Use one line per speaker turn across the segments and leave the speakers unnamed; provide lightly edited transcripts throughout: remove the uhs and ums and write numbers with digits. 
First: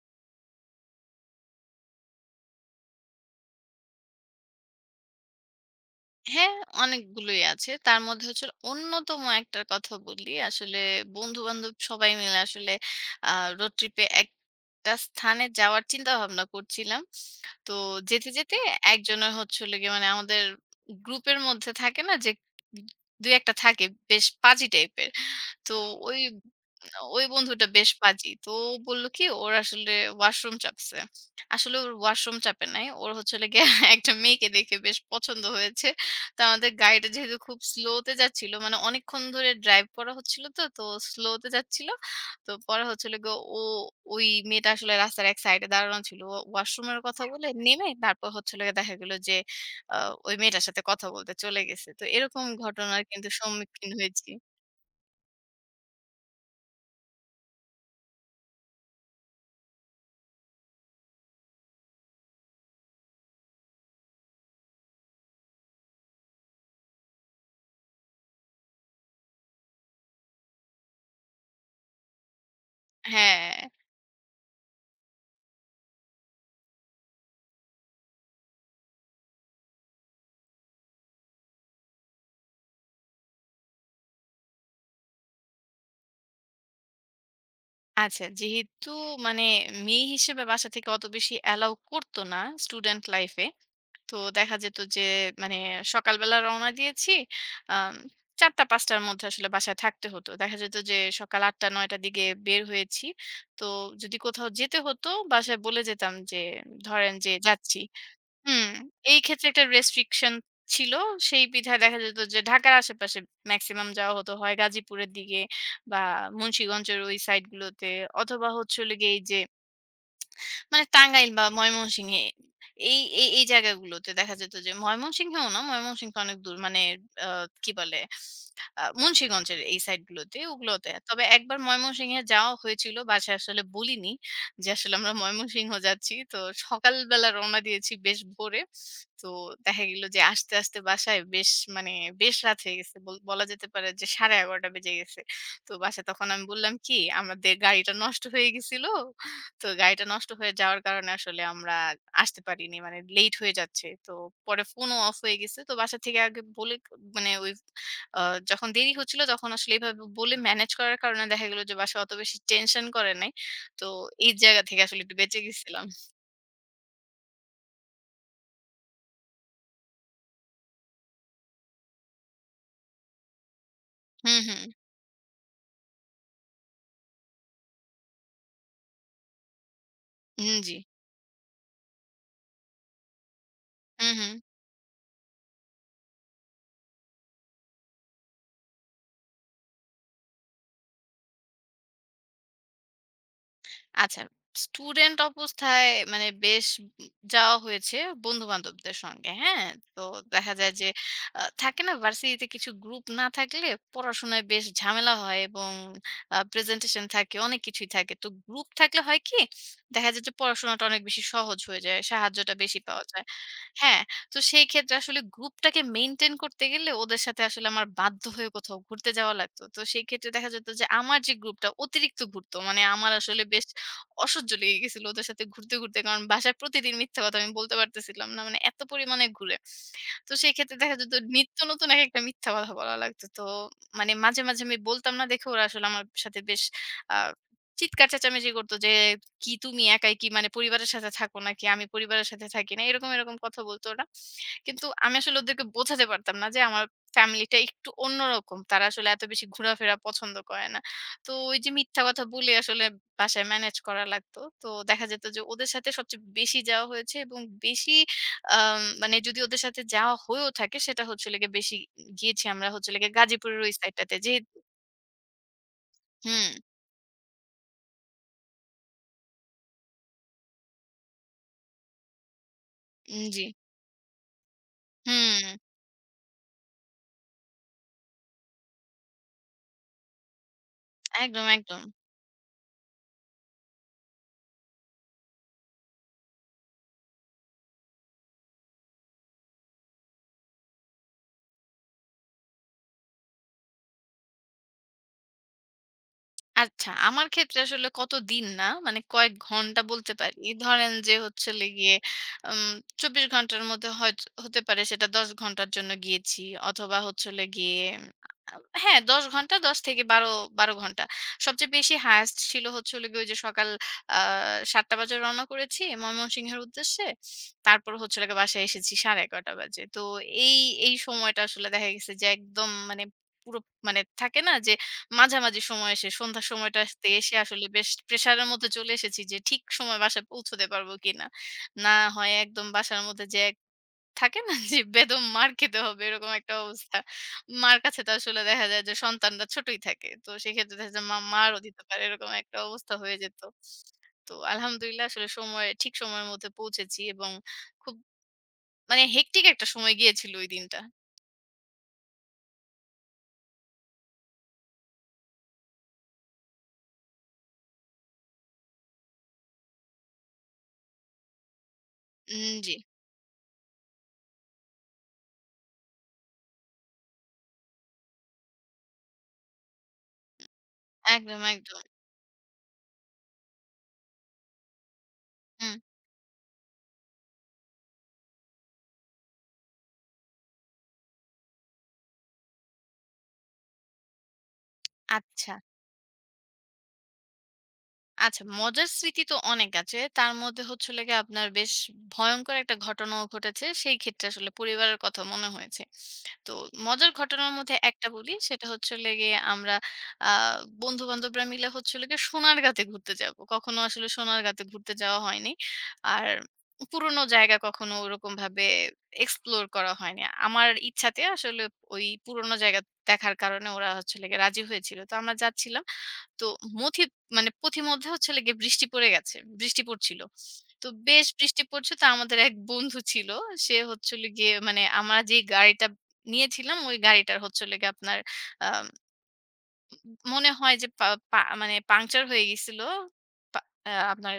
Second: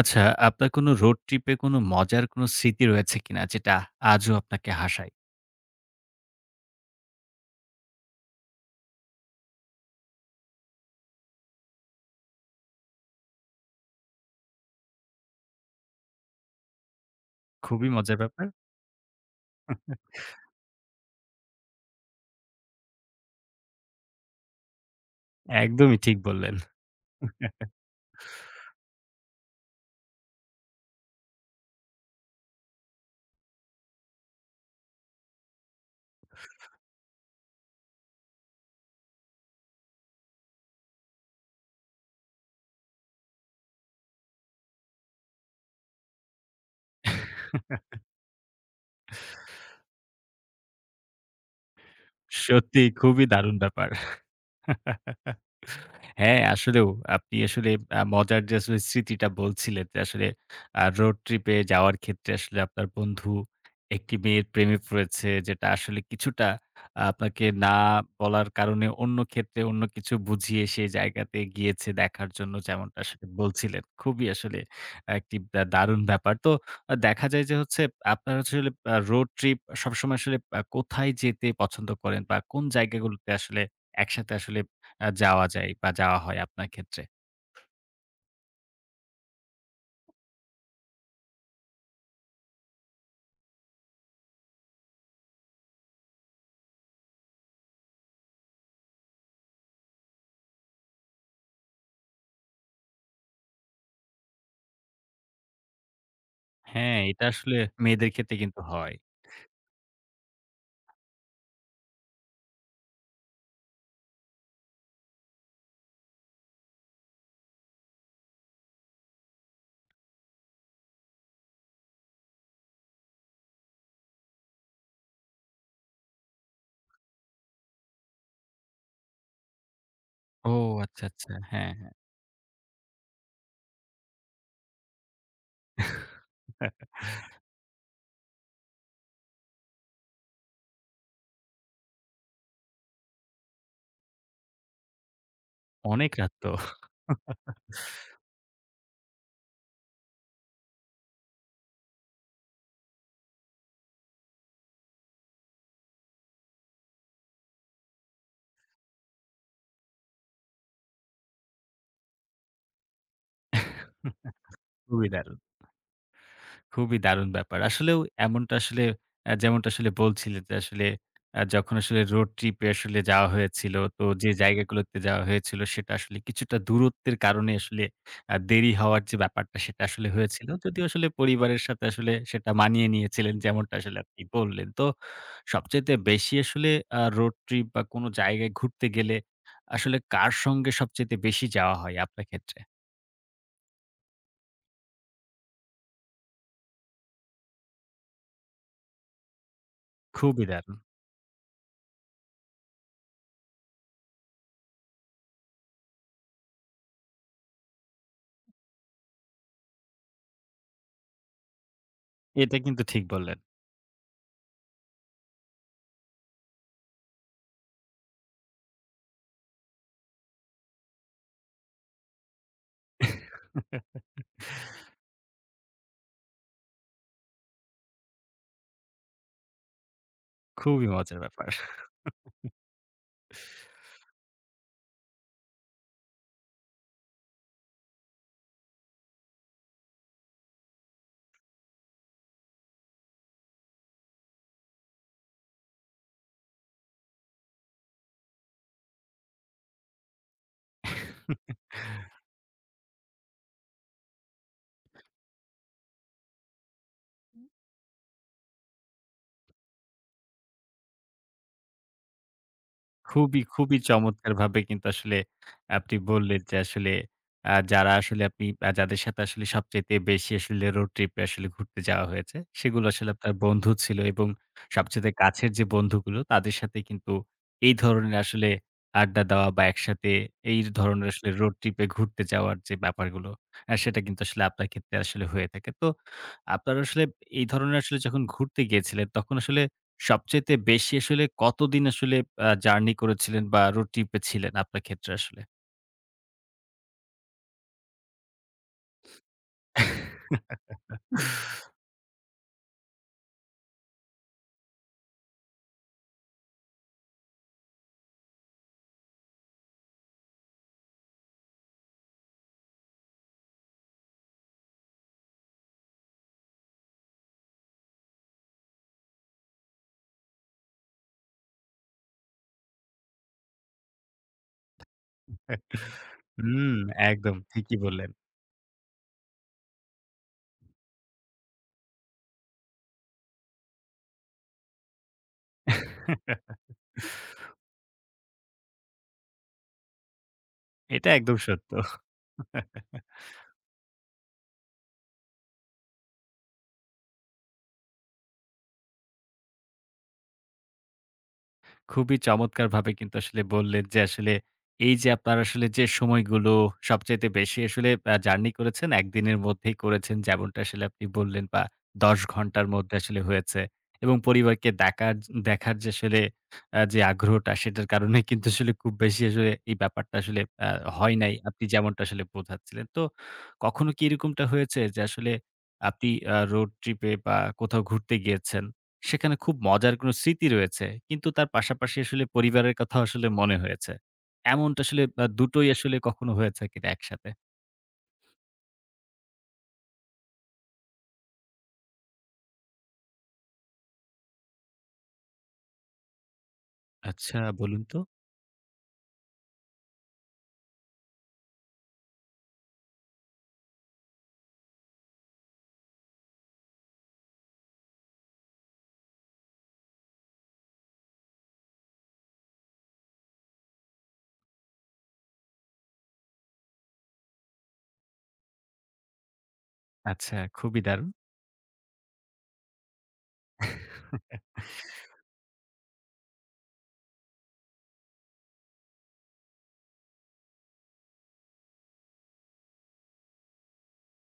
আচ্ছা, আপনার কোনো রোড ট্রিপ এ কোনো মজার কোনো স্মৃতি রয়েছে কিনা যেটা আজও আপনাকে হাসায়?
হ্যাঁ, অনেকগুলোই আছে। তার মধ্যে হচ্ছে অন্যতম একটার কথা বলি। আসলে বন্ধু-বান্ধব সবাই মিলে আসলে আ রোড ট্রিপে একটা স্থানে যাওয়ার চিন্তাভাবনা করছিলাম। তো
খুবই মজার
যেতে,
ব্যাপার।
যেতে একজনের হচ্ছে হলো গিয়ে মানে আমাদের গ্রুপের মধ্যে থাকে না যে ২-১ টা থাকে বেশ পাজি টাইপের। তো
একদমই ঠিক
ওই
বললেন।
ওই বন্ধুটা বেশ পাজি। তো ও বলল কি ওর আসলে ওয়াশরুম চাপছে। আসলে ওর ওয়াশরুম চাপে নাই। ওর হচ্ছে হলো গিয়ে একটা মেয়েকে দেখে বেশ পছন্দ হয়েছে। তো আমাদের গাড়িটা যেহেতু খুব স্লোতে যাচ্ছিল মানে অনেকক্ষণ ধরে ড্রাইভ করা হচ্ছিল তো স্লোতে যাচ্ছিল। তো পরে হচ্ছে হলো গিয়ে ও ওই মেয়েটা আসলে রাস্তার এক সাইডে দাঁড়ানো ছিল। ও ওয়াশরুমের কথা বলে নেমে তারপর হচ্ছে হলো গিয়ে দেখা গেল যে আ ওই মেয়েটার সাথে কথা বলতে চলে গেছে। তো এরকম
সত্যি
ঘটনার
খুবই
কিন্তু
দারুণ ব্যাপার।
সম্মুখীন হয়েছি।
হ্যাঁ, আসলেও আপনি আসলে মজার যে আসলে স্মৃতিটা বলছিলেন যে আসলে রোড ট্রিপ এ যাওয়ার ক্ষেত্রে আসলে আপনার বন্ধু একটি মেয়ের প্রেমে পড়েছে যেটা আসলে কিছুটা আপনাকে না বলার কারণে অন্য ক্ষেত্রে অন্য কিছু বুঝিয়ে সে জায়গাতে গিয়েছে দেখার জন্য যেমনটা আসলে
হ্যাঁ।
বলছিলেন। খুবই আসলে একটি দারুণ ব্যাপার। তো দেখা যায় যে হচ্ছে আপনার আসলে রোড ট্রিপ সবসময় আসলে কোথায় যেতে পছন্দ করেন বা কোন জায়গাগুলোতে আসলে একসাথে আসলে যাওয়া যায় বা যাওয়া হয় আপনার ক্ষেত্রে।
আচ্ছা যেহেতু মানে মেয়ে হিসেবে বাসা থেকে অত বেশি অ্যালাও করত না স্টুডেন্ট লাইফ এ। তো দেখা যেত যে মানে সকালবেলা রওনা দিয়েছি আম ৪ঃ০০-৫ঃ০০ র মধ্যে আসলে বাসায় থাকতে হতো। দেখা যেত যে সকাল ৮ঃ০০-৯ঃ০০ র দিকে বের হয়েছি। তো যদি কোথাও যেতে হতো বাসায় বলে যেতাম যে
হ্যাঁ,
ধরেন
এটা
যে
আসলে
যাচ্ছি।
মেয়েদের ক্ষেত্রে কিন্তু
হুম,
হয়।
এই ক্ষেত্রে একটা রেস্ট্রিকশন ছিল। সেই বিধায় দেখা যেত যে ঢাকার আশেপাশে মেক্সিমাম যাওয়া হতো। হয় গাজীপুরের দিকে বা মুন্সিগঞ্জের ওই সাইড গুলোতে অথবা হচ্ছে হলো গিয়ে এই যে মানে টাঙ্গাইল বা ময়মনসিংহে এই জায়গাগুলোতে দেখা যেত যে ময়মনসিংহেও না, ময়মনসিংহ তো অনেক দূর। মানে আ কি বলে? মুন্সিগঞ্জের এই সাইড গুলোতে,
ও
ওগুলোতে।
আচ্ছা,
তবে
আচ্ছা।
একবার
হ্যাঁ, হ্যাঁ।
ময়মনসিংহে যাওয়া হয়েছিল। বাসায় আসলে বলিনি যে আসলে আমরা ময়মনসিংহ যাচ্ছি। তো সকালবেলা রওনা দিয়েছি বেশ ভোরে। তো দেখা গেল যে আসতে বাসায় বেশ মানে বেশ রাত হয়ে গেছে। বলা যেতে পারে যে ১১:৩০ বেজে গেছে। তো বাসায়
অনেক
তখন
রাত
আমি
তো।
বললাম কি আমাদের গাড়িটা নষ্ট হয়ে গেছিল। তো গাড়িটা নষ্ট হয়ে যাওয়ার কারণে আসলে আমরা আসতে পারিনি। মানে লেট হয়ে যাচ্ছে। তো পরে ফোনও অফ হয়ে গেছে। তো বাসা থেকে আগে বলে মানে ওই আ যখন দেরি হচ্ছিল তখন আসলে এভাবে বলে ম্যানেজ করার কারণে দেখা গেল যে বাসায় অত বেশি টেনশন করে নাই। তো এই জায়গা থেকে আসলে
খুবই
একটু বেঁচে
দারুণ।
গেছিলাম।
খুবই দারুণ ব্যাপার। আসলেও এমনটা আসলে যেমনটা আসলে বলছিলেন যে আসলে যখন আসলে রোড ট্রিপ এ আসলে যাওয়া হয়েছিল, তো যে
হুম, হুম।
জায়গাগুলোতে যাওয়া হয়েছিল সেটা আসলে কিছুটা দূরত্বের কারণে আসলে দেরি হওয়ার যে ব্যাপারটা সেটা আসলে হয়েছিল।
হুম, জি।
যদিও আসলে পরিবারের সাথে আসলে সেটা মানিয়ে নিয়েছিলেন যেমনটা আসলে
হুম,
আপনি
হুম।
বললেন। তো সবচাইতে বেশি আসলে রোড ট্রিপ বা কোনো জায়গায় ঘুরতে গেলে আসলে কার সঙ্গে সবচাইতে বেশি যাওয়া হয় আপনার ক্ষেত্রে?
আচ্ছা, স্টুডেন্ট অবস্থায় মানে বেশ যাওয়া হয়েছে বন্ধু-বান্ধবদের সঙ্গে, হ্যাঁ? তো
খুবই
দেখা যায়
দারুণ।
যে থাকে না ভার্সিটিতে কিছু গ্রুপ না থাকলে পড়াশোনায় বেশ ঝামেলা হয় এবং প্রেজেন্টেশন থাকে, অনেক কিছুই থাকে। তো গ্রুপ থাকলে হয় কি? দেখা যায় যে পড়াশোনাটা অনেক বেশি সহজ হয়ে যায়, সাহায্যটা
এটা
বেশি
কিন্তু ঠিক
পাওয়া যায়।
বললেন।
হ্যাঁ, তো সেই ক্ষেত্রে আসলে গ্রুপটাকে মেইনটেইন করতে গেলে ওদের সাথে আসলে আমার বাধ্য হয়ে কোথাও ঘুরতে যাওয়া লাগতো। তো সেই ক্ষেত্রে দেখা যেত যে আমার যে গ্রুপটা অতিরিক্ত ঘুরতো। মানে আমার আসলে বেশ অসহ্য লেগে গেছিল ওদের সাথে ঘুরতে। কারণ বাসায় প্রতিদিন মিথ্যা কথা আমি বলতে পারতেছিলাম না। মানে এত পরিমাণে ঘুরে তো সেই ক্ষেত্রে
খুবই
দেখা যেত
মজার ব্যাপার।
নিত্য নতুন একেকটা মিথ্যা কথা বলা লাগতো। তো মানে মাঝে আমি বলতাম না দেখে ওরা আসলে আমার সাথে বেশ আ চিৎকার চেঁচামেচি করতো যে, "কি তুমি একাই কি মানে পরিবারের সাথে থাকো নাকি? আমি পরিবারের সাথে থাকি না।" এরকম কথা বলতো ওরা। কিন্তু আমি আসলে ওদেরকে বোঝাতে পারতাম না যে আমার ফ্যামিলিটা একটু অন্যরকম। তারা আসলে এত বেশি ঘোরাফেরা পছন্দ করে না। তো ওই যে মিথ্যা কথা বলে আসলে বাসায় ম্যানেজ করা লাগতো। তো দেখা যেত যে ওদের সাথে সবচেয়ে বেশি যাওয়া হয়েছে এবং বেশি মানে যদি ওদের সাথে যাওয়া হয়েও থাকে সেটা হচ্ছে হলো গিয়ে বেশি গিয়েছি আমরা হচ্ছে হলো গিয়ে
খুবই,
গাজীপুরের ওই
খুবই
সাইডটাতে যেহেতু
চমৎকারভাবে কিন্তু আসলে আপনি বললেন
হুম,
যে আসলে যারা আসলে আপনি যাদের সাথে আসলে সবচাইতে বেশি আসলে রোড ট্রিপে আসলে ঘুরতে যাওয়া হয়েছে, সেগুলো আসলে
উম,
আপনার
জি।
বন্ধু ছিল এবং সবচাইতে
হুম,
কাছের যে বন্ধুগুলো তাদের সাথে কিন্তু এই ধরনের আসলে আড্ডা দেওয়া বা একসাথে এই ধরনের আসলে
একদম,
রোড
একদম।
ট্রিপে ঘুরতে যাওয়ার যে ব্যাপারগুলো, সেটা কিন্তু আসলে আপনার ক্ষেত্রে আসলে হয়ে থাকে। তো আপনারা আসলে এই ধরনের আসলে যখন ঘুরতে গিয়েছিলেন তখন আসলে সবচাইতে বেশি আসলে কতদিন আসলে জার্নি করেছিলেন বা রোড ট্রিপ এ ছিলেন আপনার ক্ষেত্রে আসলে?
আচ্ছা, আমার ক্ষেত্রে আসলে কতদিন না, মানে কয়েক ঘন্টা বলতে পারি। ধরেন যে হচ্ছে হলো গিয়ে উম ২৪ ঘন্টার মধ্যে হয়তো হতে পারে সেটা ১০ ঘন্টার জন্য গিয়েছি অথবা হচ্ছে হলো গিয়ে আ হ্যাঁ, ১০ ঘন্টা ১০ থেকে ১২, ১২ ঘন্টা। সবচেয়ে বেশি হায়েস্ট ছিল হচ্ছে হলো গিয়ে ওই যে সকাল আ ৭ঃ০০ বাজে রওনা করেছি ময়মনসিংহের উদ্দেশ্যে। তারপর হচ্ছে হলো গিয়ে বাসায় এসেছি ১১:৩০ বাজে। তো এই, এই সময়টা আসলে দেখা গেছে যে একদম মানে পুরো মানে থাকে না যে মাঝামাঝি সময়ে এসে সন্ধ্যার
হুম,
সময়টাতে এসে
একদম
আসলে
ঠিকই
বেশ
বললেন।
প্রেশার এর মধ্যে চলে এসেছি যে ঠিক সময়ে বাসায় পৌঁছতে পারবো কিনা। না হয় একদম বাসার মধ্যে যে এক থাকে না যে বেদম মার খেতে হবে এরকম একটা অবস্থা। মার কাছে তো আসলে দেখা যায় যে সন্তানরা ছোটই থাকে। তো সেক্ষেত্রে দেখা যায়
এটা
মা
একদম
মারও
সত্য।
দিতে পারে এরকম একটা অবস্থা হয়ে যেত। তো আলহামদুলিল্লাহ আসলে সময়ে ঠিক সময়ের মধ্যে পৌঁছেছি এবং খুব মানে হেক্টিক একটা সময় গিয়েছিল ওই দিনটা।
খুবই চমৎকারভাবে কিন্তু আসলে বললেন যে আসলে এই যে আপনার আসলে যে সময়গুলো সবচাইতে বেশি আসলে জার্নি করেছেন একদিনের মধ্যেই করেছেন যেমনটা আসলে আপনি বললেন বা ১০
উম
ঘন্টার
জি।
মধ্যে আসলে হয়েছে এবং পরিবারকে দেখার দেখার যে আসলে যে আগ্রহটা সেটার কারণে কিন্তু আসলে খুব বেশি আসলে এই ব্যাপারটা আসলে হয় নাই।
একদম,
আপনি
একদম।
যেমনটা আসলে বোঝাচ্ছিলেন। তো কখনো কি এরকমটা হয়েছে যে আসলে
হুম,
আপনি রোড ট্রিপ এ বা কোথাও ঘুরতে গিয়েছেন সেখানে খুব মজার কোনো স্মৃতি রয়েছে। কিন্তু তার পাশাপাশি আসলে পরিবারের কথাও আসলে মনে হয়েছে। এমনটা আসলে
আচ্ছা।
দুটোই আসলে কখনো হয়েছে কিনা একসাথে?
আচ্ছা, মজার স্মৃতি তো অনেক আছে। তার মধ্যে হচ্ছে হলো গিয়ে আপনার বেশ ভয়ংকর একটা ঘটনাও ঘটেছে। সেই ক্ষেত্রে আসলে পরিবারের কথা মনে হয়েছে। তো মজার
আচ্ছা,
ঘটনার মধ্যে
বলুন তো?
একটা বলি, সেটা হচ্ছে হলো গিয়ে আমরা আ বন্ধু-বান্ধবরা মিলে হচ্ছে হলো গিয়ে সোনারগাঁতে ঘুরতে যাব। কখনো আসলে সোনারগাঁতে ঘুরতে যাওয়া হয়নি। আর পুরনো জায়গা কখনো ওরকমভাবে এক্সপ্লোর করা হয়নি। আমার ইচ্ছাতে আসলে ওই পুরনো জায়গা দেখার কারণে ওরা হচ্ছে হলো গিয়ে রাজি হয়েছিল। তো আমরা যাচ্ছিলাম। তো মথি মানে পথির মধ্যে হচ্ছে হলো গিয়ে বৃষ্টি পড়ে গেছে। বৃষ্টি পড়ছিল।
আচ্ছা, খুবই
তো
দারুণ।
বেশ বৃষ্টি পড়ছে। তো আমাদের এক বন্ধু ছিল। সে হচ্ছে হলো গিয়ে মানে আমরা যেই গাড়িটা নিয়েছিলাম ওই গাড়িটার হচ্ছে হলো গিয়ে আপনার আ মনে হয় যে পা পা মানে পাংচার হয়ে গেছিল। পা আ আপনার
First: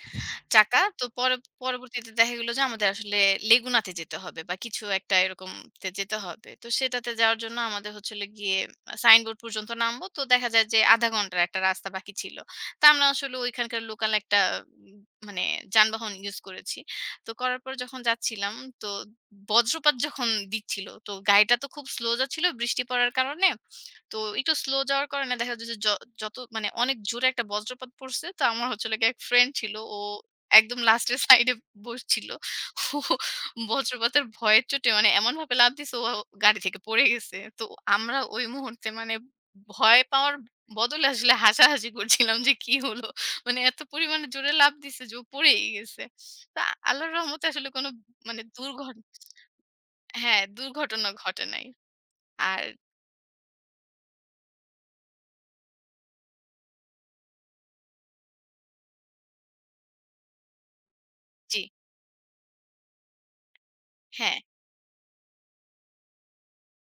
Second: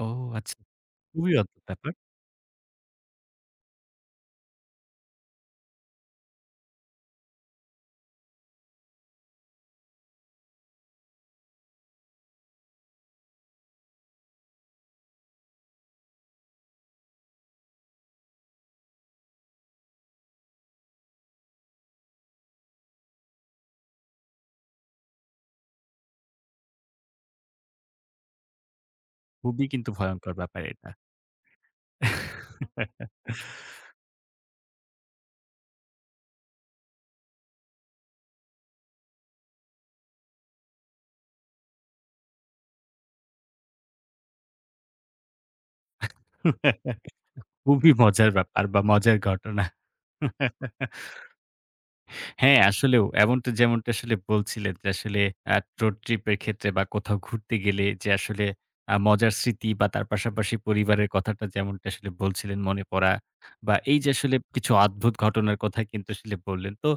ও আচ্ছা।
টাকা। তো
খুবই
পরে
অদ্ভুত ব্যাপার।
পরবর্তীতে দেখা গেল যে আমাদের আসলে লেগুনাতে যেতে হবে বা কিছু একটা এরকম তে যেতে হবে। তো সেটাতে যাওয়ার জন্য আমাদের হচ্ছে হলো গিয়ে সাইনবোর্ড পর্যন্ত নামবো। তো দেখা যায় যে ০.৫ ঘন্টার একটা রাস্তা বাকি ছিল। তো আমরা আসলে ওইখানকার লোকাল একটা উম মানে যানবাহন ইউজ করেছি। তো করার পর যখন যাচ্ছিলাম তো বজ্রপাত যখন দিচ্ছিল তো গাড়িটা তো খুব স্লো যাচ্ছিল বৃষ্টি পড়ার কারণে। তো একটু স্লো যাওয়ার কারণে দেখা যায় যে যত মানে অনেক জোরে একটা বজ্রপাত পড়ছে। তো আমার হচ্ছে হলো গিয়ে এক ফ্রেন্ড
খুবই
ছিল।
কিন্তু
ও
ভয়ংকর ব্যাপার
একদম
এটা।
লাস্টের সাইডে বসছিল। ও বজ্রপাতের ভয়ের চোটে মানে এমনভাবে লাফ দিছে ও গাড়ি থেকে পড়ে গেছে। তো আমরা ওই মুহূর্তে মানে ভয় পাওয়ার বদলে আসলে হাসাহাসি করছিলাম যে কি হলো? মানে এত পরিমাণে জোরে লাফ দিছে যে ও পড়েই গেছে। তো আল্লাহর রহমতে আসলে কোনো
খুবই মজার
মানে
ব্যাপার বা মজার ঘটনা।
হ্যাঁ, দুর্ঘটনা ঘটে নাই।
হ্যাঁ,
আর
আসলেও এমনটা যেমনটা আসলে বলছিলেন যে আসলে আ রোড ট্রিপ এর ক্ষেত্রে বা কোথাও ঘুরতে গেলে যে আসলে মজার স্মৃতি বা তার পাশাপাশি পরিবারের কথাটা
জি,
যেমনটা আসলে বলছিলেন মনে পড়া বা এই যে
হ্যাঁ,
আসলে কিছু অদ্ভুত ঘটনার কথা কিন্তু আসলে বললেন। তো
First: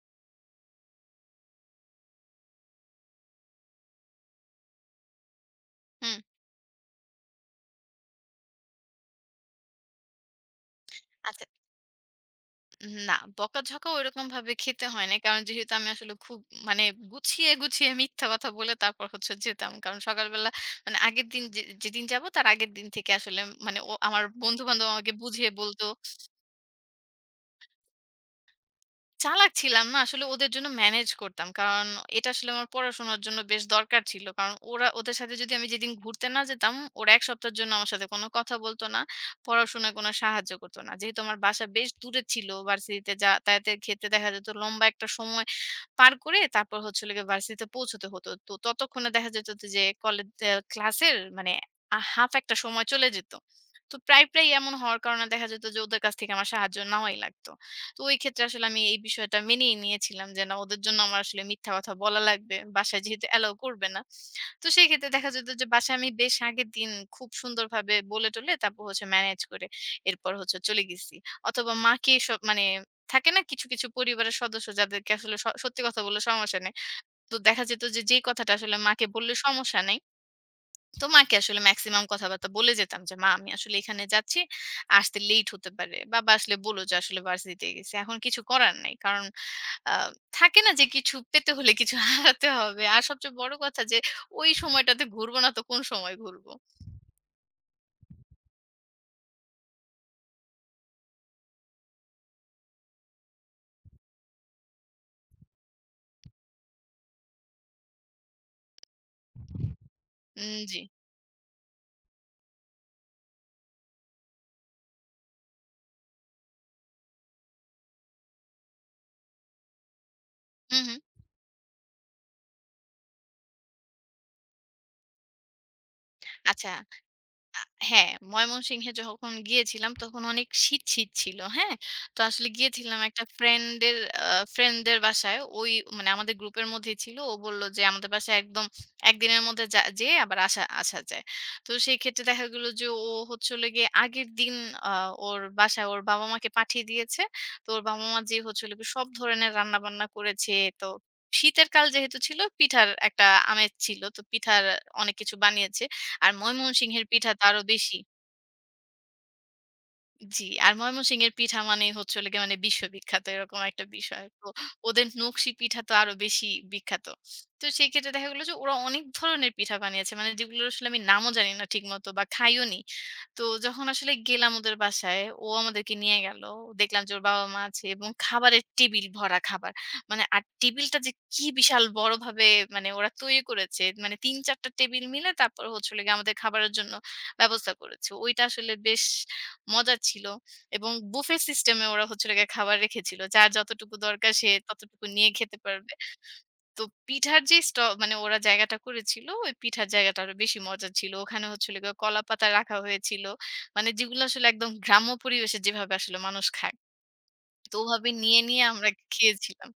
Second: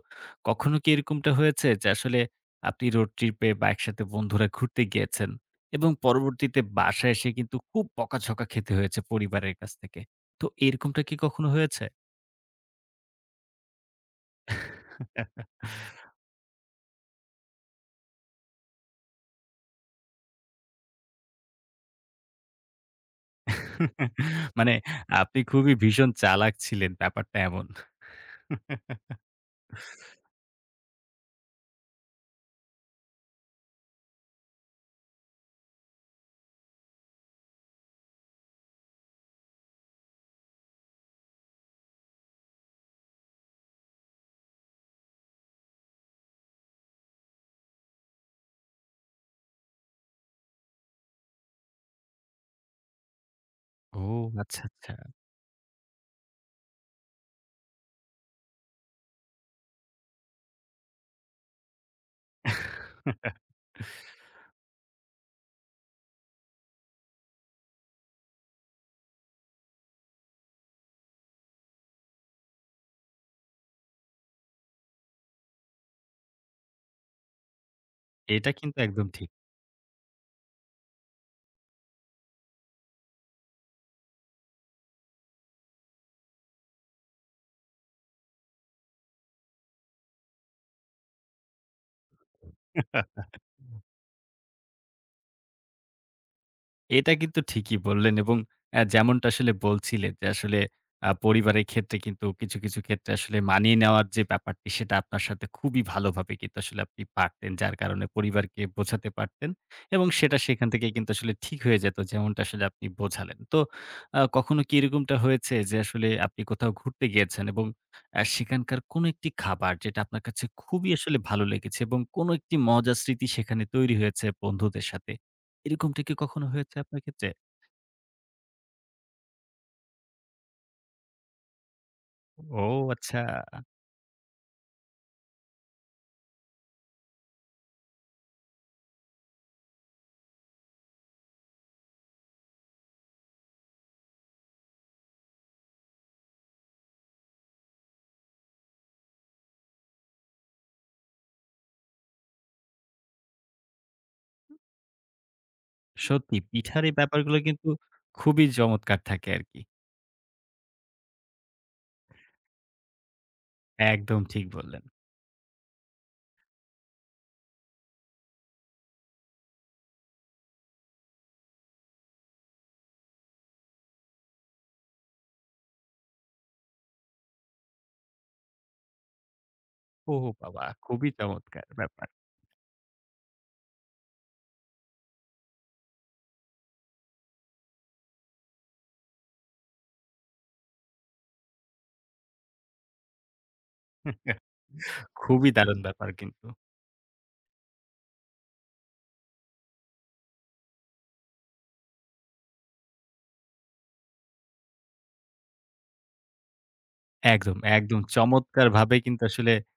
কখনো কি এরকমটা হয়েছে যে আসলে আপনি রোড ট্রিপ এ বা একসাথে বন্ধুরা ঘুরতে গিয়েছেন এবং
হুম,
পরবর্তীতে বাসায় এসে কিন্তু খুব বকাঝকা খেতে হয়েছে পরিবারের কাছ থেকে। তো এরকমটা কি
আচ্ছা।
কখনো হয়েছে?
না, বকাঝকা ওইরকম ভাবে খেতে হয় নাই। কারণ যেহেতু আমি আসলে খুব মানে গুছিয়ে মিথ্যা কথা বলে তারপর হচ্ছে যেতাম। কারণ সকালবেলা মানে আগের দিন যে যেদিন যাবো তার আগের দিন থেকে আসলে মানে ও আমার
মানে
বন্ধু-বান্ধব আমাকে
আপনি
বুঝিয়ে
খুবই
বলত।
ভীষণ চালাক ছিলেন ব্যাপারটা এমন।
চালাক ছিলাম না আসলে ওদের জন্য ম্যানেজ করতাম। কারণ এটা আসলে আমার পড়াশোনার জন্য বেশ দরকার ছিল। কারণ ওরা ওদের সাথে যদি আমি যেদিন ঘুরতে না যেতাম, ওরা ১ সপ্তাহের জন্য আমার সাথে কোনো কথা বলত না, পড়াশোনায় কোনো সাহায্য করত না। যেহেতু আমার বাসা বেশ দূরে ছিল, ভার্সিটিতে যাতায়াতের ক্ষেত্রে দেখা যেত লম্বা একটা সময় পার করে তারপর হচ্ছে হলো গিয়ে ভার্সিটিতে পৌঁছতে হতো। তো ততক্ষণে দেখা যেত যে কলেজ এ ক্লাসের মানে হাফ একটা সময় চলে যেত। তো
ও
প্রায়
আচ্ছা,
এমন
আচ্ছা।
হওয়ার কারণে দেখা যেত যে ওদের কাছ থেকে আমার সাহায্য নেওয়াই লাগতো। তো ওই ক্ষেত্রে আসলে আমি এই বিষয়টা মেনেই নিয়েছিলাম যে না ওদের জন্য আমার আসলে মিথ্যা কথা বলা লাগবে। বাসায় যেহেতু এলাও করবে না। তো সেই ক্ষেত্রে দেখা যেত যে বাসায় আমি বেশ আগের দিন খুব সুন্দরভাবে বলে টলে তারপর হচ্ছে ম্যানেজ করে এরপর হচ্ছে চলে গেছি। অথবা মাকে সব মানে থাকে না কিছু পরিবারের সদস্য যাদেরকে আসলে সত্যি কথা বললে সমস্যা নেই। তো দেখা যেত যে, যেই কথাটা
এটা
আসলে
কিন্তু
মাকে
একদম ঠিক।
বললে সমস্যা নেই। তো মাকে আসলে মেক্সিমাম কথাবার্তা বলে যেতাম যে, "মা আমি আসলে এখানে যাচ্ছি। আসতে লেট হতে পারে।" বাবা আসলে বললো যে, "আসলে ভার্সিটিতে গেছি।" এখন কিছু করার নাই। কারণ আ থাকে না যে, কিছু পেতে হলে কিছু হারাতে হবে। আর সবচেয়ে বড় কথা যে, ওই সময়টাতে ঘুরবো না তো কোন সময় ঘুরবো?
এটা কিন্তু ঠিকই বললেন এবং যেমনটা আসলে বলছিলেন যে, আসলে পরিবারের ক্ষেত্রে কিন্তু কিছু, কিছু ক্ষেত্রে আসলে মানিয়ে নেওয়ার যে ব্যাপারটি, সেটা আপনার সাথে খুবই ভালোভাবে কিন্তু আসলে আপনি পারতেন। যার কারণে পরিবারকে বোঝাতে পারতেন এবং সেটা
উম
সেখান
জি।
থেকে কিন্তু আসলে ঠিক হয়ে যেত, যেমনটা আসলে আপনি বোঝালেন। তো কখনো কি এরকমটা হয়েছে যে, আসলে আপনি কোথাও ঘুরতে গিয়েছেন এবং সেখানকার কোনো একটি খাবার যেটা আপনার কাছে
হু,
খুবই
হু।
আসলে ভালো লেগেছে এবং কোনো একটি মজার স্মৃতি সেখানে তৈরি হয়েছে বন্ধুদের সাথে। এরকমটা কি কখনো
আচ্ছা।
হয়েছে আপনার ক্ষেত্রে?
আ হ্যাঁ, ময়মনসিংহে যখন গিয়েছিলাম তখন অনেক শীত ছিল। হ্যাঁ? তো আসলে
ও
গিয়েছিলাম
আচ্ছা।
একটা আ ফ্রেন্ডের বাসায়। ওই মানে আমাদের গ্রুপের মধ্যেই ছিল। ও বলল যে আমাদের বাসায় একদম ১ দিনের মধ্যে যা যেয়ে আবার আসা আসা যায়। তো সেই ক্ষেত্রে দেখা গেল যে ও হচ্ছে হলো গিয়ে আগের দিন আ ওর বাসায় ওর বাবা-মাকে পাঠিয়ে দিয়েছে। তো ওর বাবা-মা যেয়ে হচ্ছে হলো গিয়ে সব ধরনের রান্নাবান্না করেছে। তো শীতের কাল যেহেতু ছিল পিঠার একটা আমেজ ছিল। তো পিঠার অনেক কিছু বানিয়েছে। আর
সত্যি পিঠার এই
ময়মনসিংহের পিঠা
ব্যাপারগুলো
তো আরো
কিন্তু
বেশি।
খুবই চমৎকার থাকে আরকি।
জি, আর ময়মনসিংহের পিঠা মানেই হচ্ছে হলো গিয়ে মানে বিশ্ববিখ্যাত এরকম একটা
একদম
বিষয়।
ঠিক
তো
বললেন।
ওদের নকশি পিঠা তো আরো বেশি বিখ্যাত। তো সেক্ষেত্রে দেখা গেল যে ওরা অনেক ধরনের পিঠা বানিয়েছে। মানে যেগুলোর আসলে আমি নামও জানি না ঠিকমতো বা খাইও নি। তো যখন আসলে গেলাম ওদের বাসায়, ও আমাদেরকে নিয়ে গেল। দেখলাম যে ওর বাবা-মা আছে এবং খাবারের টেবিল ভরা খাবার। মানে
ওহো
আর
বাবা!
টেবিলটা
খুবই
যে কি
চমৎকার
বিশাল
ব্যাপার।
বড়ভাবে মানে ওরা তৈরি করেছে। মানে ৩-৪ টা টেবিল মিলে তারপরে হচ্ছে হলো গিয়ে আমাদের খাবারের জন্য ব্যবস্থা করেছে। ওইটা আসলে বেশ মজার ছিল। এবং বুফে সিস্টেমে ওরা হচ্ছে হলো গিয়ে খাবার রেখেছিল। যার যতটুকু দরকার সে ততটুকু নিয়ে
খুবই
খেতে
দারুণ
পারবে।
ব্যাপার কিন্তু।
তো পিঠার যে মানে ওরা জায়গাটা করেছিল, ওই পিঠার জায়গাটা আরো বেশি মজার ছিল। ওখানে হচ্ছে হলো গিয়ে কলাপাতা রাখা হয়েছিল। মানে যেগুলো আসলে একদম গ্রাম্য পরিবেশে যেভাবে আসলে মানুষ খায়।
একদম,
তো
একদম
ওভাবে নিয়ে আমরা
চমৎকারভাবে কিন্তু আসলে
খেয়েছিলাম।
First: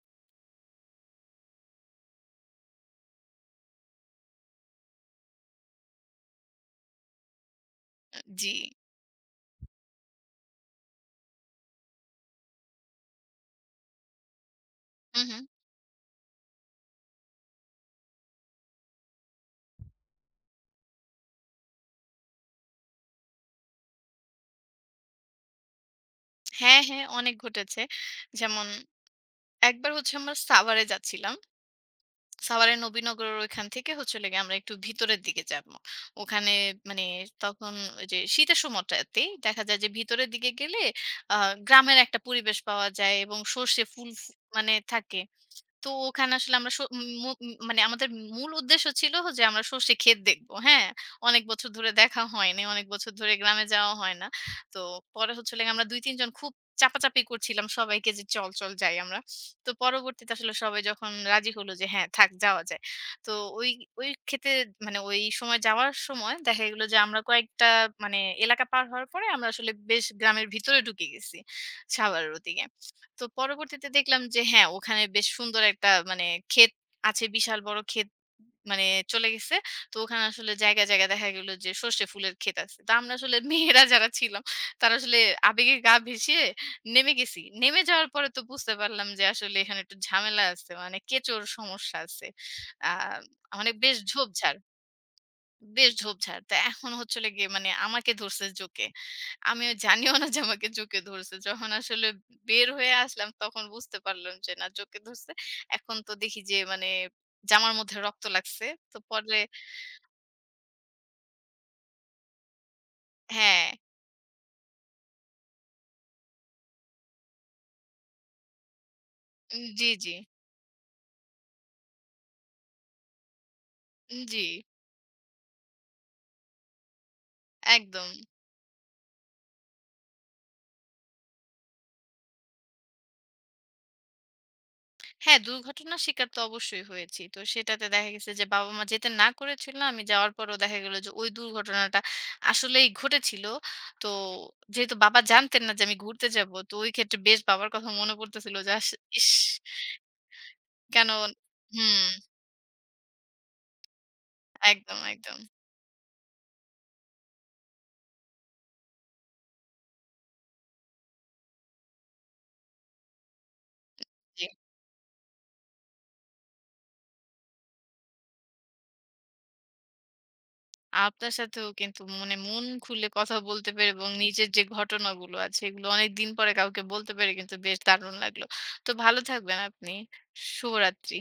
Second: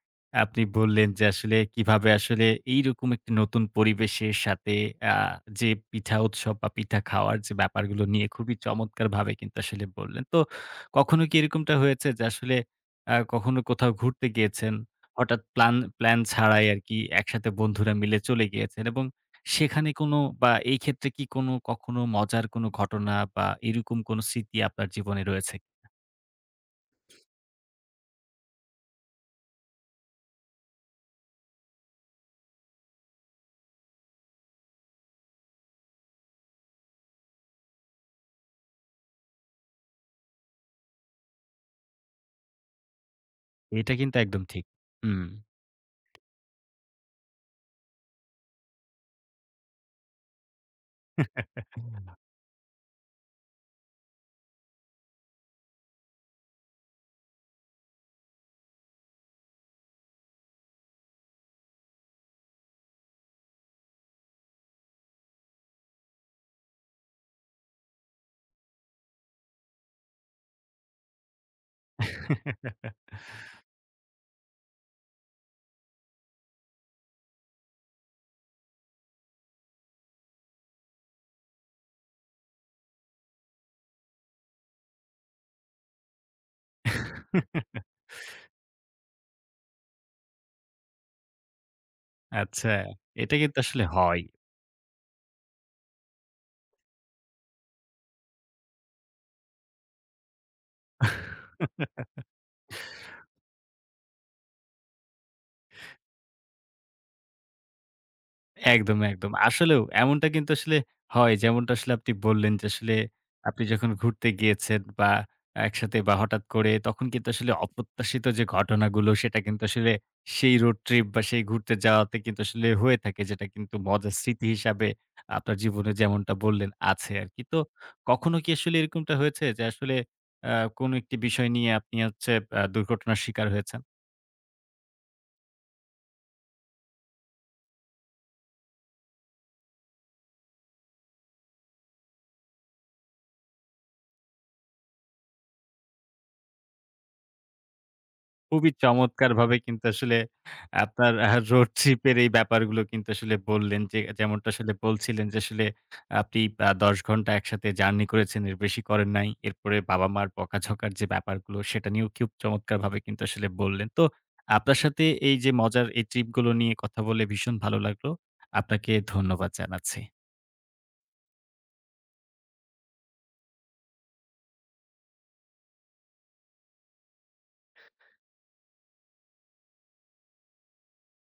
আপনি বললেন যে আসলে কিভাবে আসলে এইরকম একটি নতুন পরিবেশের সাথে আ যে পিঠা উৎসব বা পিঠা খাওয়ার যে ব্যাপারগুলো নিয়ে
জি।
খুবই চমৎকারভাবে কিন্তু আসলে বললেন। তো কখনো কি এরকমটা হয়েছে যে আসলে কখনো কোথাও ঘুরতে গিয়েছেন,
হু, হু।
হঠাৎ প্ল্যান ছাড়াই আরকি একসাথে বন্ধুরা মিলে চলে গিয়েছেন এবং সেখানে কোনো বা এই ক্ষেত্রে কি কোনো কখনো মজার কোনো ঘটনা বা এরকম কোনো স্মৃতি আপনার জীবনে রয়েছে?
হ্যাঁ, হ্যাঁ অনেক ঘটেছে। যেমন একবার হচ্ছে আমরা সাভারে যাচ্ছিলাম। সাভারের নবীনগরের ওইখান থেকে হচ্ছে হলো গিয়ে আমরা একটু ভিতরের দিকে যাব। ওখানে মানে তখন ওই যে শীতের সময়টাতেই দেখা যায় যে ভিতরের দিকে গেলে আ গ্রামের একটা পরিবেশ পাওয়া যায় এবং সর্ষে
এটা
ফুল
কিন্তু
ফু
একদম ঠিক।
মানে থাকে।
হুম।
তো ওখানে আসলে আমরা স মু মানে আমাদের মূল উদ্দেশ্য ছিল যে আমরা সর্ষে ক্ষেত দেখবো। হ্যাঁ? অনেক বছর ধরে দেখা হয়নি। অনেক বছর ধরে গ্রামে যাওয়া হয় না। তো পরে হচ্ছে হলো গিয়ে আমরা ২-৩ জন খুব চাপাচাপি করছিলাম সবাইকে যে চল যাই আমরা। তো পরবর্তীতে আসলে সবাই যখন রাজি হলো যে হ্যাঁ থাক যাওয়া যায়। তো ওই ওই ক্ষেতে মানে ওই সময় যাওয়ার সময় দেখা গেল যে আমরা কয়েকটা মানে এলাকা পার হওয়ার পরে আমরা আসলে বেশ গ্রামের ভিতরে ঢুকে গেছি সাভারের ওদিকে। তো পরবর্তীতে দেখলাম যে হ্যাঁ, ওখানে বেশ সুন্দর একটা মানে ক্ষেত আছে, বিশাল বড় ক্ষেত মানে চলে গেছে। তো ওখানে আসলে জায়গায় দেখা গেল যে সর্ষে ফুলের ক্ষেত আছে। তো আমরা আসলে মেয়েরা যারা ছিলাম, তারা আসলে আবেগে গা ভেসিয়ে নেমে গেছি। নেমে যাওয়ার পরে তো বুঝতে পারলাম যে আসলে এখানে একটু ঝামেলা আছে। মানে কেঁচোর সমস্যা আছে।
আচ্ছা,
আ
এটা কিন্তু
মানে
আসলে
বেশ
হয়।
ঝোপঝাড়। বেশ ঝোপঝাড়। তো এখন হচ্ছে হলো গিয়ে মানে আমাকে ধরছে জোকে। আমিও জানিও না যে আমাকে জোকে ধরছে। যখন আসলে বের হয়ে আসলাম তখন বুঝতে পারলাম যে না জোকে ধরছে। এখন তো দেখি যে মানে জামার মধ্যে রক্ত লাগছে। তো
একদম, একদম।
পরে
আসলেও এমনটা কিন্তু আসলে হয়। যেমনটা আসলে আপনি বললেন যে আসলে আপনি
হ্যাঁ,
যখন ঘুরতে গিয়েছেন বা একসাথে বা হঠাৎ করে তখন কিন্তু আসলে অপ্রত্যাশিত যে ঘটনাগুলো সেটা কিন্তু
জি,
আসলে সেই রোড ট্রিপ বা সেই ঘুরতে যাওয়াতে কিন্তু আসলে হয়ে থাকে। যেটা কিন্তু মজার
জি,
স্মৃতি হিসাবে আপনার জীবনে যেমনটা বললেন আছে আরকি। তো
একদম।
কখনো কি আসলে এরকমটা হয়েছে যে আসলে আ কোনো একটি বিষয় নিয়ে আপনি হচ্ছে দুর্ঘটনার শিকার হয়েছেন?
হ্যাঁ, দুর্ঘটনার শিকার তো অবশ্যই হয়েছি। তো সেটাতে দেখা গেছে যে বাবা-মা যেতে না করেছিল। আমি যাওয়ার পরেও দেখা গেল যে ওই দুর্ঘটনাটা আসলেই ঘটেছিল। তো যেহেতু বাবা জানতেন না যে আমি ঘুরতে যাব, তো ওই ক্ষেত্রে বেশ বাবার কথা মনে পড়তেছিল যে
খুবই
ইস!
চমৎকারভাবে কিন্তু আসলে
কেন
আপনার রোড
হুম,
ট্রিপ এর এই ব্যাপারগুলো কিন্তু আসলে বললেন যে, যেমনটা আসলে
একদম,
বলছিলেন
একদম।
যে, আসলে আপনি ১০ ঘন্টা একসাথে জার্নি করেছেন, এর বেশি করেন নাই। এরপরে বাবা-মার বকাঝকার যে ব্যাপারগুলো, সেটা নিয়েও খুব চমৎকারভাবে কিন্তু আসলে বললেন। তো
জি।
আপনার সাথে এই যে মজার এই ট্রিপগুলো নিয়ে কথা বলে ভীষণ ভালো লাগলো। আপনাকে ধন্যবাদ জানাচ্ছি।
আপনার সাথেও কিন্তু মানে মন খুলে কথা বলতে পেরে এবং নিজের যে ঘটনাগুলো আছে, এগুলো অনেকদিন পরে কাউকে বলতে পেরে কিন্তু বেশ দারুণ লাগলো। তো ভালো থাকবেন আপনি। শুভরাত্রি।